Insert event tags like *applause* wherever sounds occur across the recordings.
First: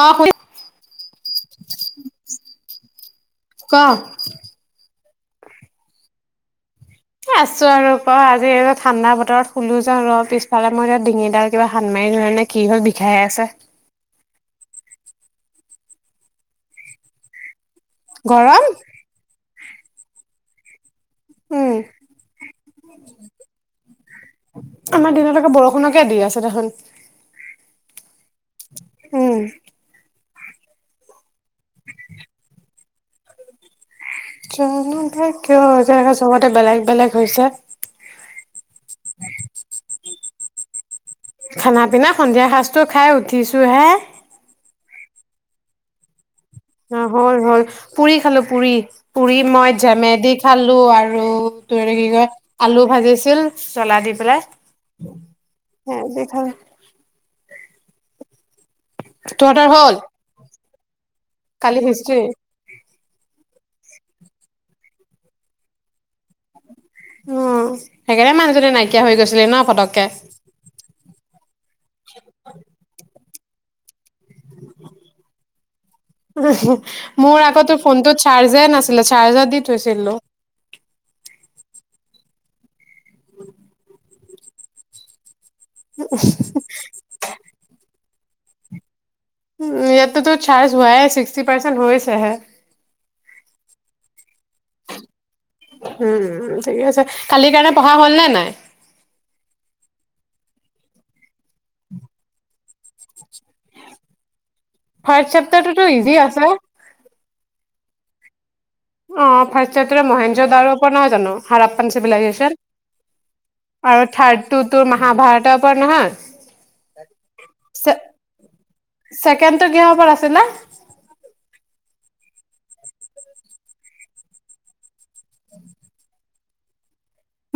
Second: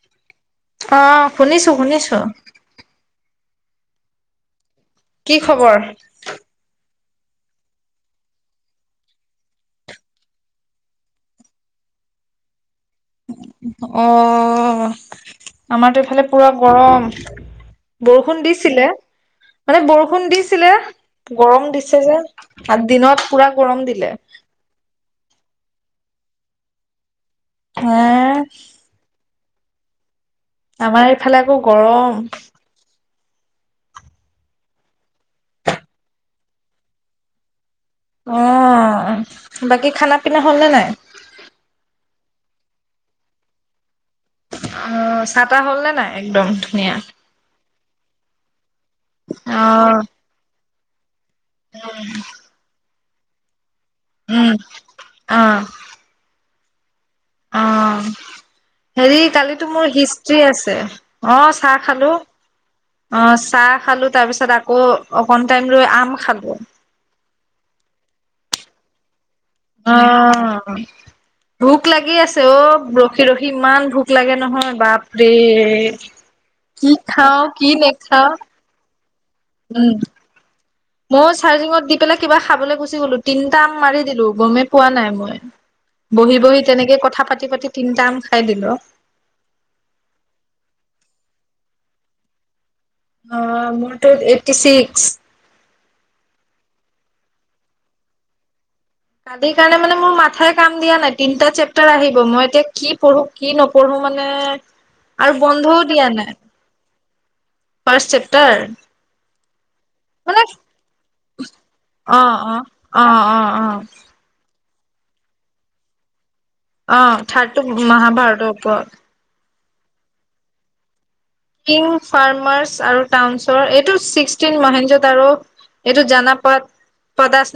অ হয়। অ শুনিছো শুনিছো ক। কি খবৰ, আছো আৰু ক আজি ঠাণ্ডা বতৰত শুলো যে ৰ পিছফালে মই ডিঙিডাল কিবা হান মাৰি ধৰে নে কি হল, বিষাই আছে অ। অ আমাৰতো এইফালে পুৰা গৰম, বৰষুণ গৰম দিছিলে মানে বৰষুণ দি, আছিলে *unintelligible* গৰম উম দিছে যে দিনত পুৰা গৰম দিলে নকে দি আছে দেখোন হে উম আমাৰ এইফালে আকৌ গৰম কিয় কিয় জ চবতে বেলেগ বেলেগ হৈছে অ বাকী খানা পিনা হ'লনে নাই খানা পিনা সন্ধিয়া সাজটো খাই উঠিছো হে অ চাহ তাহ হ'ল নে নাই একদম ধুনীয়া অ হ'ল হ'ল পুৰি খালোঁ পুৰি পুৰি মই অ', জেমেদি খালো আৰু *unintelligible* আৰু ত কি কয় আলু ভাজি কিিল *inaudible* *unintelligible* জলা দি পেলাই উম, অ', দি থ অ হেৰি তহঁতৰ কালিতো মোৰ হ'ল হিষ্ট্ৰি আছে অ চাহ কালি খালো হিষ্ট্ৰী অ চাহ খালো তাৰ পিছত আকৌ অকন টাইম লৈ আম খালো অ সেইকাৰণে মানুহজনি নাইকিয়া হৈ গৈছ অ ভোক লাগি আছে অ ৰখি ৰখি ইমান ভুক লাগে নহয় বাপৰে কি মোৰ খাওঁ আকৌ কি তোৰ ফোনটোত নেখাও চাৰ্জে নাছিলে চাৰ্জত দি উম থৈছিলো। ময়ো চাৰ্জিঙত দি পেলাই কিবা খাবলৈ গুচি গলো তিনিটা আম মাৰি দিলো গমেই পোৱা নাই মই। বহি বহি তেনেকে কথা পাতি পাতি তিনটা আম খাই দিলোঁ। ইয়াৰততো চাৰ্জ হোৱাই ছিক্সটি পাৰ্চেন্ট হৈছেহে। অ মোৰটো এইটটি চিক্স উম ঠিকে আছে কালিৰ কাৰণে পঢ়া হল নে নাই। কালি কাৰণে মোৰ মাথাই কাম দিয়া নাই তিনটা চেপ্তাৰ আহিব মই এতিয়া কি পঢ়ো। কি নপৰঢ়ো মানে ফাৰ্ষ্ট আৰু বন্ধও চেপ্টাৰটোতো দিয়া ইজি নাই। আছে। ফাৰ্ষ্ট চেপ্টাৰ অ মানে মহেন্দ্ৰ দাৰ ওপৰত নহয় জানো হাৰাপ্পান অ অ চিভিলাইজেচন অ অ অ আৰু থাৰ্ড। তোৰ তোৰ মহাভাৰতৰ পৰা নহয়। অ থাৰ্ডটো মহাভাৰতৰ ওপৰত, চেকেণ্ডটো কিহৰ ওপৰত আছিলে। কিং ফাৰ্মাৰ্চ আৰু টাউনছৰ এইটো ছিক্সটিন মহেজ। আৰু এইটো জানা। পচ *unintelligible*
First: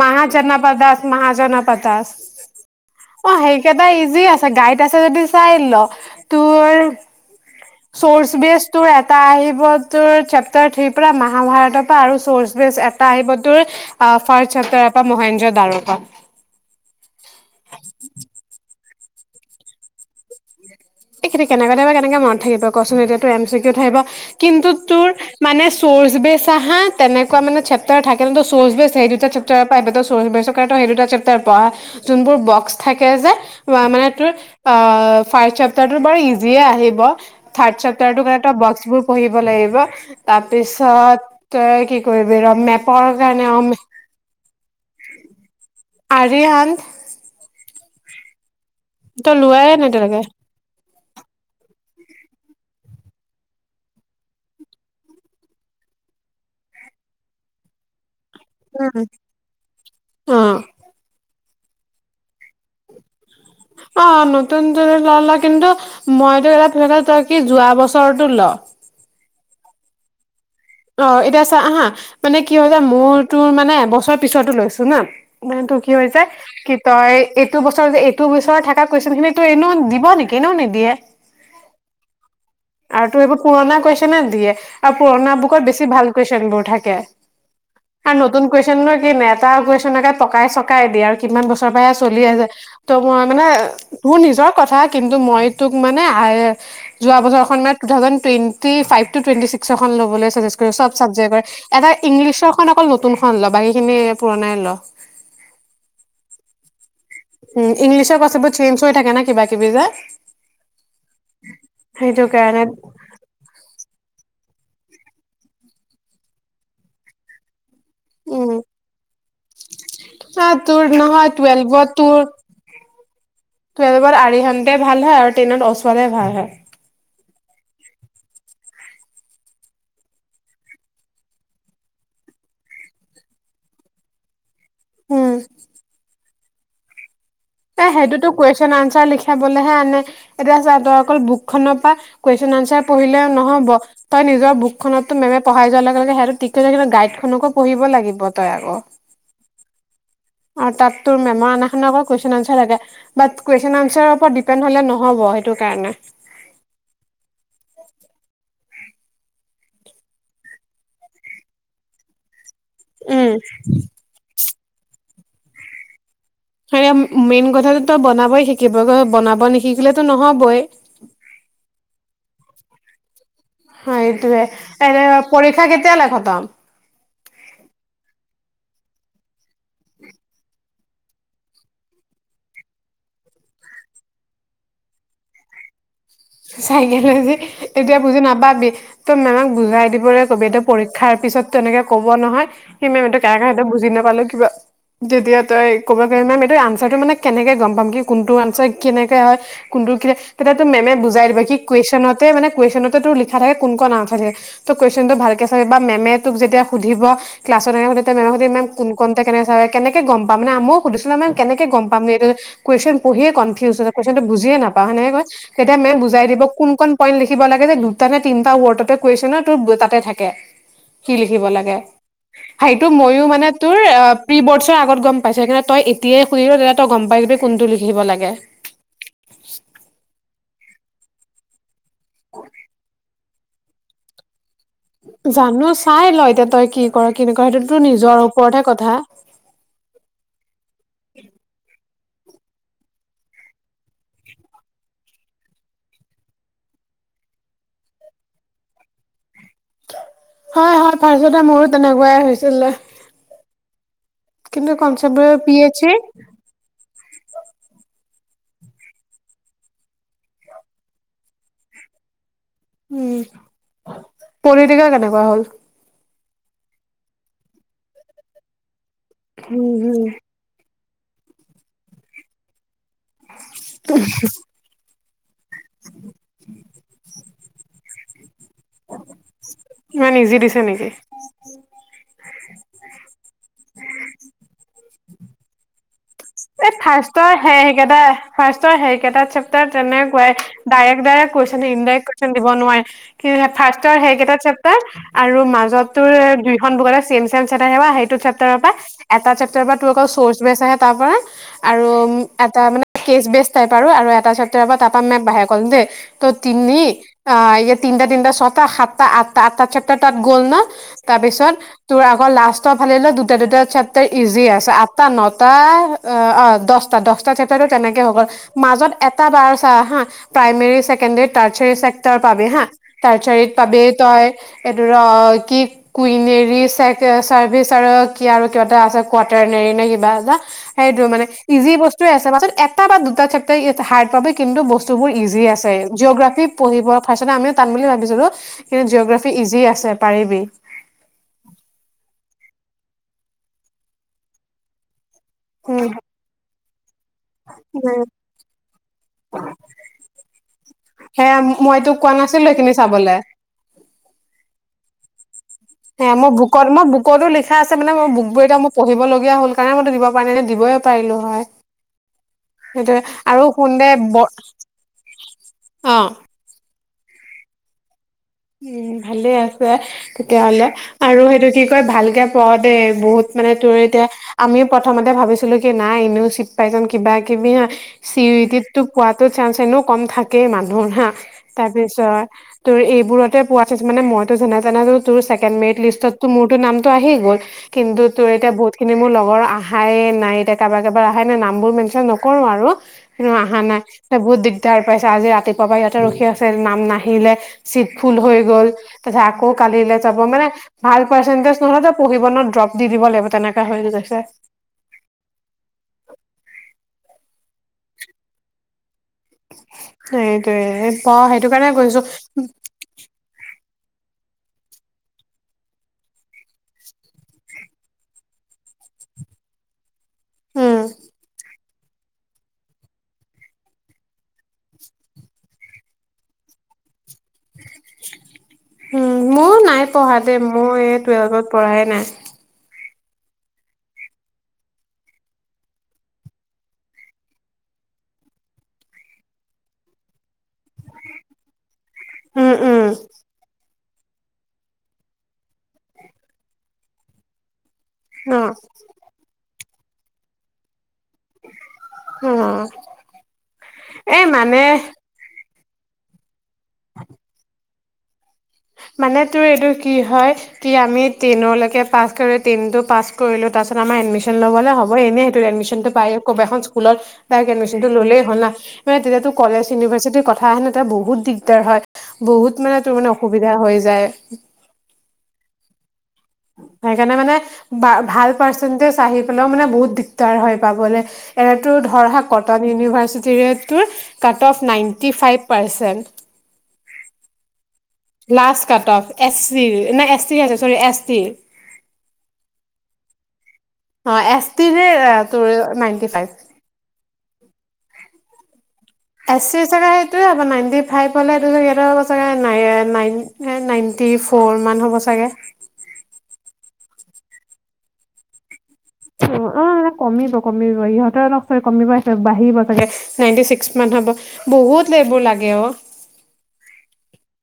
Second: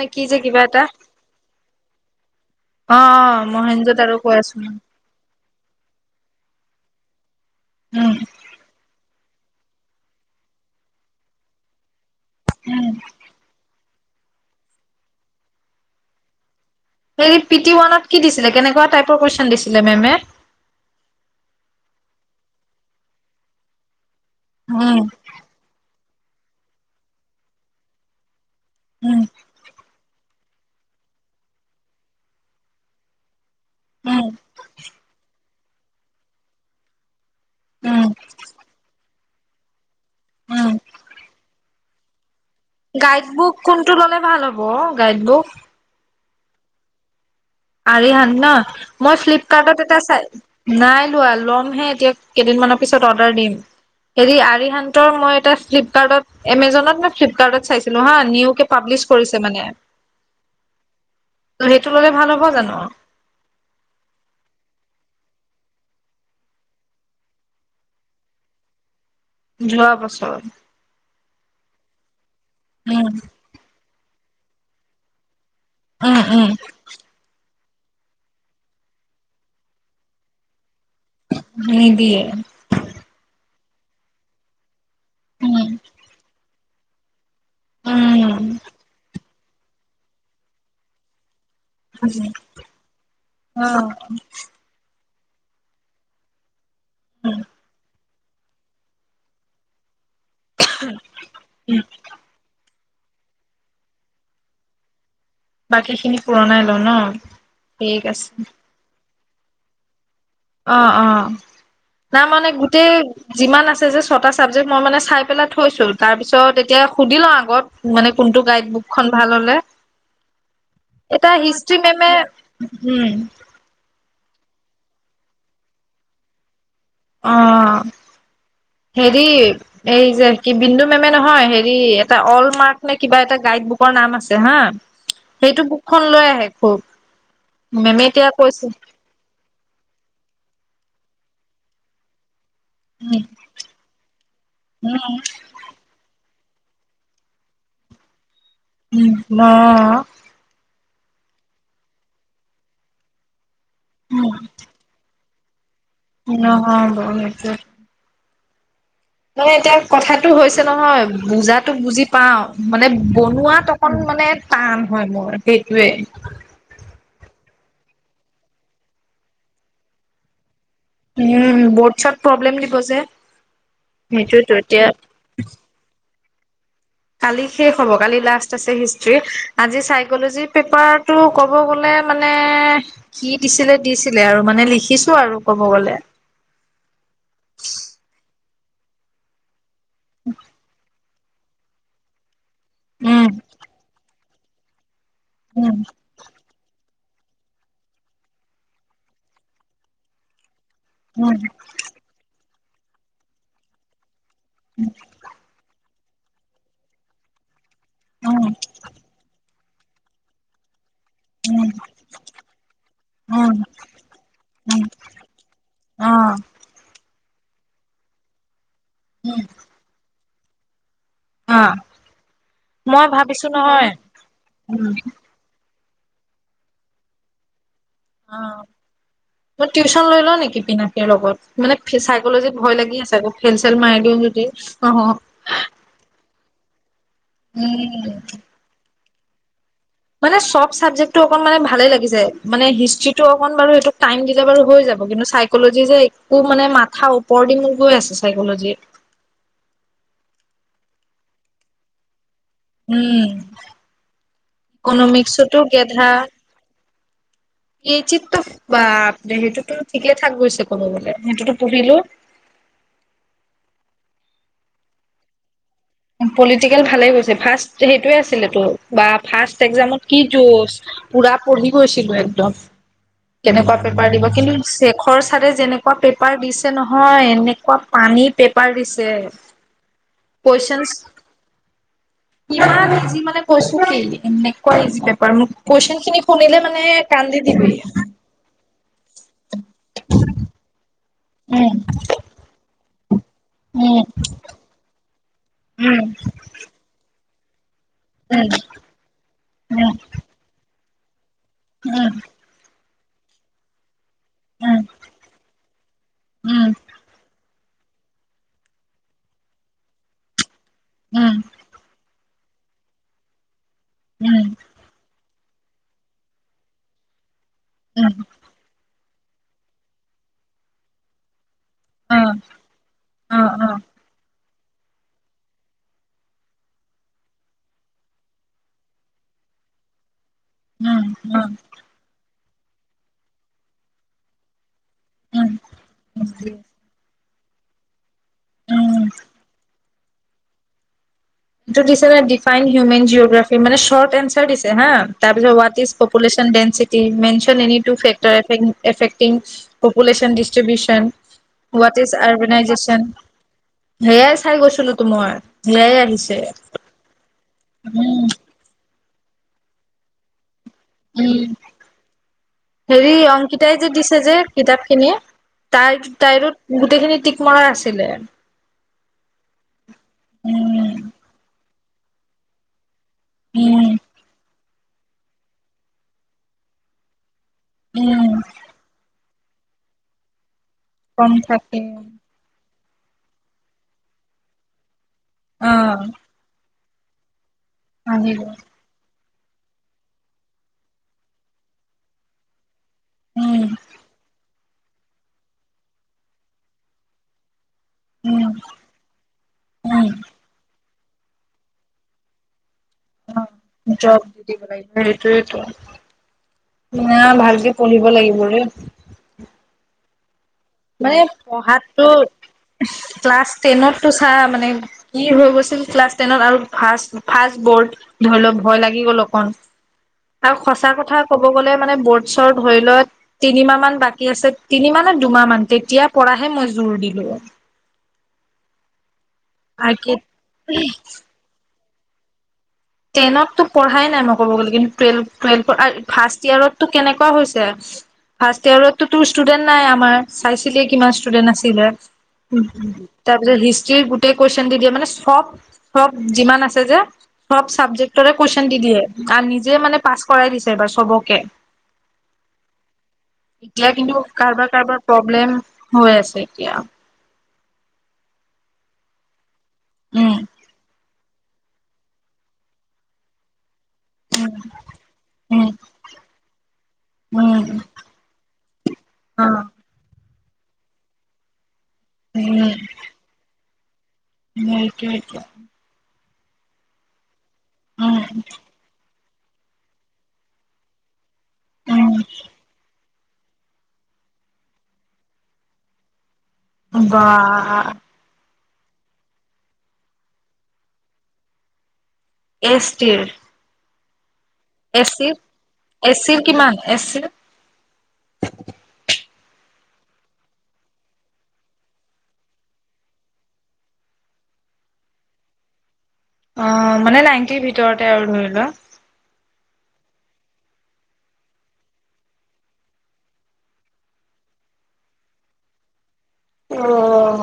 মাহাজানাপা দাস মাহাজানাপা দাস অ সেইকেইটা মহেন্দ্ৰত আৰু ইজি কৈ আছে আছো মই গাইড আছে যদি চাই ল তোৰ। উম চৰ্চ বেচ তোৰ এটা আহি। চেপ্তাৰ থ্ৰী পৰা মহাভাৰতৰ পৰা আৰু। ব উম এটা আহিব তোৰ, ফাৰ্ষ্ট চেপ্টাৰৰ পৰা মহেঞ্জোদাৰো পা, হে পিটি ওৱানত কি দিছিলে কেনেকুৱা টাইপৰ কুৱেশন দিছিলে মেমে। এইখিন কেনেকে বা কেনেকে মনত থাকিব কচোন এতিয়াাতটো এম চি কি উ থাকিব, কিন্তু উম তোৰ মানে চৰ্চ বেচ, বা তেনেকুৱা মানে চেপ্টাৰ থাকে। চৰ্চ বেছছে এই উম দুটা পৰা চেপ্টাৰ পৰা টো আগতে আহিব। সেই দুটা চেপ্টাৰ পঢ়া যোনবোৰ বক্স থাকে যে। মানে উম তোৰ অ ফাৰ্ষ্ট, টো বাৰু ইজিয়ে আহিব। থাৰ্ড উম চেপ্টাৰটো তই বক্স বোৰ, পঢ়িব লাগিব, উম তাৰপিছত তই কি? কৰিবি ৰ মেপৰ গাইড কাৰণে বুক অ কোনটো ল'লে ভাল হ'ব গাইড বুক, আৰিয়ান, আৰিয়ান ন, মই ফ্লিপকাৰ্তত এটা চাই নাই, নাই লোৱা ল'ম হে এতিয়া কেইদিনমানৰ পিছত অৰ্ডাৰ দিম হেৰি আৰিহান্তৰ মই এটা ফ্লিপকাৰ্টত এমজনত নে, ফ্লিপকাৰ্টত চাইছিলো হাঁ। নিউকে পাবলিছ কৰিছে মানে। উম, অ ত সেইটো' ললে ভাল হব। হব জানো। অ নতুন টো ললে কিন্তু মইতো এটা তই কি যোৱা বছৰতো ল। যোৱা বছৰ, অ এতিয়া চা হা, মানে কি হয় যে উম মোৰ তোৰ মানে এবছৰত, পিছতো লৈছো না- মানে ত টো কি হৈ উম যায় উম কি তই এইটো বছৰ যে এইটো বছৰ থকা কুৱেচন খিনিতো এনেও দিব নেকি এনেও নিদিয়ে নিদিয়ে আৰু তোৰ এইবোৰ পুৰণা কোৱেষ্টন নে দিয়ে আৰু পুৰণা কত উম বেছি ভাল কুৱেছন বোৰ থাকে আৰু নতুন উম কুৱেচন নু কি তাৰ কুৱেচন নকে পকাই চকাই দিয়ে আৰু কিমান বস্তু চলি আছে ত' মই মানে অ তোৰ নিজৰ কথা কিন্তু মই তোক মানে আৰ যোৱা বছৰ খন মানে two thousand twenty five twenty six ল'বলে। ব চাবজেক্ট এটা ইংলিছৰ অকল নতুন খন লবা এই খিনি পুৰণাই ল বাকী খিনি পুৰণাই ল ন উম ঠিক ইংলিছৰ আছে কৰসেবোৰ চেঞ্জ হৈ থাকে ন কিবা কিবি যে অ অ সেইটো না মানে কাৰণে গোটেই যিমান আছে যে ছটা ছাবজেক্ট মই মানে চাই পেলাই থৈছোঁ তাৰপিছত এতিয়া সুধি লওঁ আগত মানে কোনটো উম গাইডবুকখন ভাল হ'লে। তোৰ নহয় এতিয়া হিষ্ট্ৰী টুৱেলভত মেমে তোৰ উম টুৱেলভত আৰিহান ভাল হয় আৰু ট্ৰেইনত ওচোৱালে ভাল হয় অ হেৰি এই যে কি বিন্দু মেমে নহয় হেৰি এটা অল মাৰ্ক নে কিবা এটা গাইড বুকৰ নাম আছে হা উম সেইটো বুক খন লৈ আহে। *unintelligible* এ মেমে এতিয়া সেইটোতো কৈছে কুৱেশ্বন আনচাৰ লিখাবলেহে আনে এতিয়া ছা তই অকল বুক খনৰ পৰা কৈ *unintelligible* অনস্বেৰ পঢিলে নহ'ব। তই নিজ বুক উম খনতো মেমে পঢ়ায় যোৱাৰ লগে লগে সেইয়াটো টিক তেতিয়া কিন্তু গাইড খনকো পঢ়িব লাগিব। তই আকৌ উম ন আৰু তাত তোৰ মেমৰ অনা খনকো আক কুৱেশচন আনচাৰ থাকে। বাট কুৱেশ্যন আনচাৰৰ ওপৰত ডিপেণ্ড হলে নহ'ব। সেইটো কাৰণে। নহব সেইটো। মানে এতিয়া কথাটো হৈছে নহয় বুজাতো বুজি পাওঁ। মানে উম বনোৱাত অকণ মানে। টান হয় মোৰ সেইটোৱে। হ মেইন কথাটো তই বনাবই শিকিব বনাব নিশিকিলেতো নহবই। উম বৰ্ড চৰ্ড প্ৰব্লেম দিব যে। হয় সেইটোয়ে। সেইটোতো এতিয়া এনে পৰীক্ষা কেতিয়া লে *unintelligible* *inaudible* কালি শেষ হ'ব কালি লাষ্ট আছে হিষ্ট্ৰি। আজি চাইকলজিৰ পেপাৰটো ক'ব গলে মানে কি দিছিলে দিছিলে আৰু। মানে লিখিছো আৰু ক'ব গ'লে। চাইকেল যে এতিয়া বুজি নাপাবি তই মেমক বুজাই দিবলৈ কবি এইটো পৰীক্ষাৰ তাৰ পিছত তেনেকে কব নহয় সি মেমটো উম কাৰ কাৰ সেইটো বুজি নাপালো ব তেতিয়া য তই উম ক'ব *unintelligible* মেম এইটো আনচাৰটো মানে কেনেকে গম পাম কি কোনটো আনচাৰ কেনেকে হয় কোনটো কি তেতিয়াটো মেমে বুজাই উম দিব কি কুৱেশ্যনতে মানে কুৱেশ্যনতেটো লিখা থাকে কোন খন নাথাকে। ত কুৱেশচনটো ভালকে ছবি বা মেমে তোক যেতিয়া সুধিব। উম *unintelligible* কেনেকে গম পাম না মোক। সুধিছিলা নে কেনেকে উম গম পাম, এইটো কুৱেছন পঢ়িয়ে উম কনফিউজ হৈ যায়। কোৱেছনটো বুজিয়ে উম নাপাওঁ সেনেকে কয়। তেতিয়া মেম অ যাই দিব? কোন খন পইণ্ট লি কিব লাগে যে দুটা নে তিনটা ৱৰ্ডত তই কুৱেচন না উম তোৰ তাতে থাকে। কি লিখিব অ লাগে সেইটো মই ময়ো মানে ভাবিছো তোৰ নহয় প্ৰি বৰ্ডছৰ উম আগত গম পাইছো কিন্তু তই দিয়ে সুয়ে দ তই গম পাইযাবি দে কোনটো ল অ তই টিউচন লৈ ল নেকি? পিনাকীৰ লগত মানে চাইকলজিত ভয় লাগি আছে আকৌ খেল চেল মাৰি দিও যদি। অহ জানো চাই ল এ তাত তই কি কি কৰ কি নকৰ সেইটো তোৰ উম নিজৰ ওপৰতহে কথা মানে চব চাবজেক্টটো অকন মানে ভালে লাগিছে মানে হিষ্ট্ৰিটো অকন বাৰু এইোক টাইম দিলে বাৰু হৈ যাব কিন্তু চাইকলজি যে একো মানে মাথা ওপৰ দি মোৰ গৈ আছে চাইকলজি হয় হয় ফাৰ্ষ্ট তে মোৰো তেনেকুৱাই হৈছে উম কিন্তু কঞ্চেপ বোৰ পি ইকনমিক্সতো এচ চি গেধা পি এচ চি টো বাপৰে সেইটোতো ঠিকেই থাক গৈছে ক'বলে সেইটোতো পঢ়িলো পলিটিকেল কেনেকুৱা হ'ল পলিটিকেল ভালে গৈছে ফাৰ্ষ্ট সেইটোয়ে আছিলেতো বা ফাৰ্ষ্ট উম একজামত হম কি যুঁজ পুৰা পঢ়ি গৈছিলো একদম কেনেকুৱা পেপাৰ দিব কিন্তু খৰ চাৰে যেনেকুৱা পেপাৰ দিছে নহয় এনেকুৱা পানী পেপ পাৰ দিছে ইমান ইজি দিছে পইচা নেকি? ইমান ইজি মানে কৈছো কি এনেকুৱা ইজি কোৱেচন খিনি শুনিলে এই মানে ফাৰ্ষ্টৰ কান্দি সে দিবি সেইকেইটা ফাৰ্ষ্টৰ সেইকেইটা এটা চেপটাৰ তেনে কোৱাই ডায়েক ডায়েক কুৱেচন খিনি উম ইনডাৰেক কোৱেচন দিব নোৱাৰে হয় *unintelligible* ফাস্তৰ উম সেই কেইটা চেপ্টাৰ আৰু উম মাজতো দুইখন বুকৰে চিন তেওঁ চাৰ *unintelligible* তাই সেউৱা সেইটো চেপ্টাৰৰ উম পৰা এটা চেপটাৰ পৰা তোৰ অকল চচ বেচ আহ তাৰ পৰা আৰু উ উম উম এটা মানে কেচ বেষ্ট টাইপ আৰু এটা তা চত উম পৰা তাপা মানে মাহেকে *unintelligible* তিনি আহ ইয়াত তিটা তিনিটা ছটা সাতটা আঠটা আঠটা চেপ্টাৰ তাত গল ন তাৰ উম পিছত তোৰ আক লাষ্টৰ ফালে দুটা দুটা চে উম ইজি উম আছে আঠটা ন তাৰ অ অ দটা দটা টো তেনেকে হৈ উম গল মাজত এটা বাৰ *unintelligible* চাহা primary secondary third three sector অ পাবি হা অ ৰ্চালচাৰিত অ পাবি তই এইটো কি কুইনেৰ চেক চাৰ্ভিচ আৰু কি আৰু কিবা এটা আছে কোৱাটাৰনেৰি নে কিবা এটা সেইটো উম মানে উম ইজি বস্তুে আছে পাছত এটা বা দুটা চেপটাৰ হাৰ্ড পাবি কিন্তু বছ বস্ত বোৰ ইজি উম আছে জিঅ'গ্ৰাফি উম পঢ়িব ফাচ আমিও টান বুলি ভাবিছিলো। কিন্তু উম, জিঅ'গ্ৰাফি ইজি আছে। পাৰিবি। এইটো দিছে নে ডিফাইন হিউমেন জিঅ'গ্ৰাফি মানে চৰ্ট এনচাৰ দিছে হা তাৰ পিছত what um is population density *unintelligible* mention any two factor *unintelligible* affecting population distribution সেয়া মই হোৱাট তোক ইজ কোৱা নাছিলো এইখিনি আৰ্বনাইজেচন চাবলে সেয়াই চাই গৈছিলো তো মই। সেয়াই আহিছে। কত *unintelligible* বুকতো লিখা আছে মানে মোৰ উম বুকবোৰ এতিয়া মই পঢ়িবলগীয়া হ'ল কাৰণে মই তোক দিব পৰা নাই *unintelligible* দিবই পাৰিলো উম। হয় সেইটোয়ে হেৰি আৰু শুন অংকিতাই যে দে দিছে ব যে কিতাপ খিনিয়ে তাই অ - তাইৰো গোটেইখিনি টিক মৰা আছিলে। উম ভালে আছে তেতিয়াহলে উম আৰু সেইটো কি কৈ ভালকে পঢ় দে বহুত মানে তোৰ উম এতিয়া আমি প্ৰথমতে ভাবিছিলো কি নাই এনেও চিট পাইজাম কিবা কিবি হা উম *unintelligible* পোৱাত টো চান্স এনেও কম থাকে মান *unintelligible* কম তাৰ থাকে পিছত তোৰ এইবোৰত *unintelligible* মানে মইতো যেনে তেনে *unintelligible* তোৰ ছেকেণ্ড‌ অ মেৰিট লিষ্টততো‌, ‌ মোৰ তো নাম তো আহি গ'ল। কিন্তু তোৰ আহিব এতিয়া, বহুত খিনি মোৰ লগৰ আহায়ে নাই, এতিয়া কাবাৰ কাবাৰ আহাই নাই, নামবোৰ মেনশ্যন নকৰোঁ আৰু। *unintelligible* উম আহা নাই, বহুত দিগ *unintelligible* পাইছে, আজি ৰাতিপুৱা পৰা ইয়াতে ৰখি আছে নাম নাহিলে, চিট ভুল হৈ উম গ'ল, তাৰপিছত আকৌ কালিলে উম যাব মানে ভাল পাৰ্চেন্টেজ নোহোৱাকে পঢ়িব ন, ড্ৰপ দি দিব লাগিব অ তেনেকা হৈ গৈছে জব, *unintelligible* সেইটোৱেটো। না ভালকে পঢ়িব লাগিব ৰে। *inaudible* *unintelligible* মানে পঢ়, সেইটো কাৰণে কৈছো পঢ়াতো, ‌ ক্লাছ টেনতটো চা, মানে কি হৈ গৈছিল, ক্লাছ টেনত আৰু ফা, ফাৰ্ষ্ট বৰ্ড ধৰি ল, ভয় লাগি গ'ল অকণ। আৰু উম সঁচা কথা ক'ব গ'লে মানে বৰ্ডছৰ ধৰি ল, তিনি মাহ মান বাকী আছে তিনি মাহ নে, দুমাহ মান তেতিয়াৰ পৰাহে মই জোৰ দিলো। উম। মঁইও নাই পঢ়া দেই, মই আৰ্কিত এই টুৱেল্ভত পঢ়ায়ে নাই। টেইনততো পঢ়াই নাই মই ক'ব গ'লে, কিন্তু টুৱেল, টুৱেলভত, ফাৰ্ষ্ট ইয়েৰতটো কেনেকুৱা হৈছে, ফাৰ্ষ্ট ইয়েৰতো তোৰ ষ্টুডেণ্ট নাই আমাৰ। চাইছিলি কিমান ষ্টুডেন্ট আছিলে? উম উম তাৰপিছত হিষ্ট্ৰী গোটেই কুৱেষ্টন দি দিয়ে, মানে চব, চব যিমান আছে যে *unintelligible* চাবজেক্টতে অ কুৱেছন দি দিয়ে, আৰু নিজে মানে পাছ কৰাই দিছে এইবাৰ। চবকে, অ এতিয়া এই কিন্তু কাৰবাৰ মানে কাৰোবাৰ প্ৰব্লেম হৈ আছে *unintelligible* মানে তোৰ এইটো কি হয়, উম কি আমি টেনৰলৈকে পাছ কৰি, টেইনটো পাছ কৰিলো, তাৰপিছত আমাৰ এডমিছন ল'বলে হ'বয়ে, এনে সেইটো উম এডমিছনটো পায়ে, কোনোবা এখন স্কুলত ডাৰেক্ট উম এডমিছনটো ল'লেই হ'ল‌‌ ন। মানে তেতিয়া তোৰ অ কলেছ ইউনিভাৰ্চিটি কথা কাৰণ এতিয়া বহুত দিগদাৰ হয়। বহুত মানে, তোৰ মানে হৈ যায়। উকক *inaudible* সেইকাৰণে মানে- উম ভাল পাৰ্চন চাহ' লেও মানে বহুত দিগদাৰ হয় পাবলৈ। এইটো ধৰা কটন ইউনিভাৰ্চিটি, জিৰ'টোৰ cut off ninety five percent- বা- পচ কাটক এছ চিৰ ন এছ টি আছে চৰি এছ টিৰ, এছ টিৰ, অ এচ, এচি ৰ এচি ৰ কিমান এচি ৰ? এ চি চাগে সেইটোৱে হ' নাইনটি ফাইভ হলে এইটোগ হ'ব চাগে নন নাইনটি ফ'ৰ মান হ'ব চাগে, অ মানে নাইন্তিৰ ভিতৰতে আৰু ধৰি লোৱা। অ এ কমিব কমিব ইহঁতে অলপ কমিব বাঢ়িব চাগে নাইনটি ছিক্স মান হব বহুত এইবোৰ লাগে অ অঁ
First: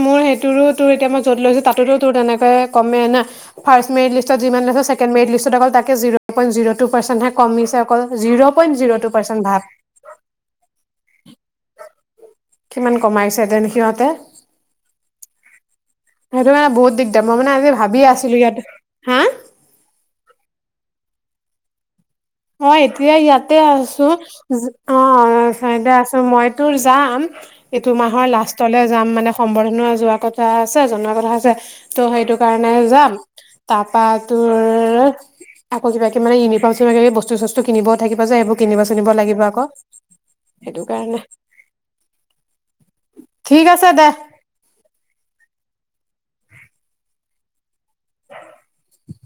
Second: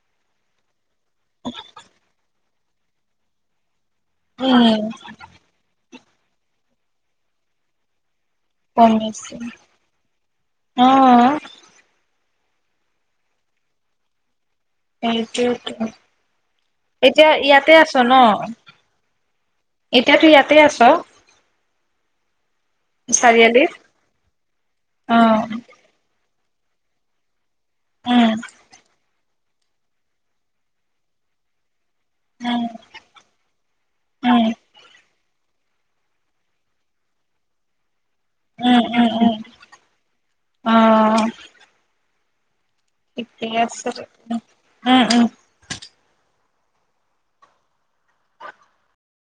মোৰ সেইটোৰো তোৰ এতিয়া মই য'ত লৈছো তাতো তোৰ তেনেকুৱাই কমে না ফাৰ্ষ্ট মেৰিতলিষ্ট যিমান আছে উম ছেকেণ্ড মেৰিটলিষ্ট ত তাকে zero point zero two percentage কমিছে অকল জিৰ' পইণ্ট জিৰ' টু কমিছে। পাৰ্চেন্ট অ ভাব কিমান কমাইছে দেন সিহঁতে সেইটোৱেতো সেইটো কাৰনে বহুত দিগদাৰ এতিয়া মই মানে আজি ইয়াতে ভাবিয়ে আছিলো ইয়াত হা এতিয়া তো ইয়াতে আছ অ এতিয়া ইয়াতে চাৰিআলিত? আছো অ চাইদ আছো মই তোৰ যাম এইটো মাহৰ লাষ্টলৈ যাম মানে সম্বৰ্ধন যোৱা কথা আছে জনোৱা কথা আছে ত' সেইটো উম কাৰণে যাম তাপা উম তোৰ আকৌ কিবা কিবি মানে ইউনিফৰ্ম বস্তু বস্তু সষ্টো কিনিব থাকিব যে সেইবোৰ কিনিব উম চিনিব উম উম লাগিব আকৌ সেইটো কাৰণে থিকে আছে দে উম উম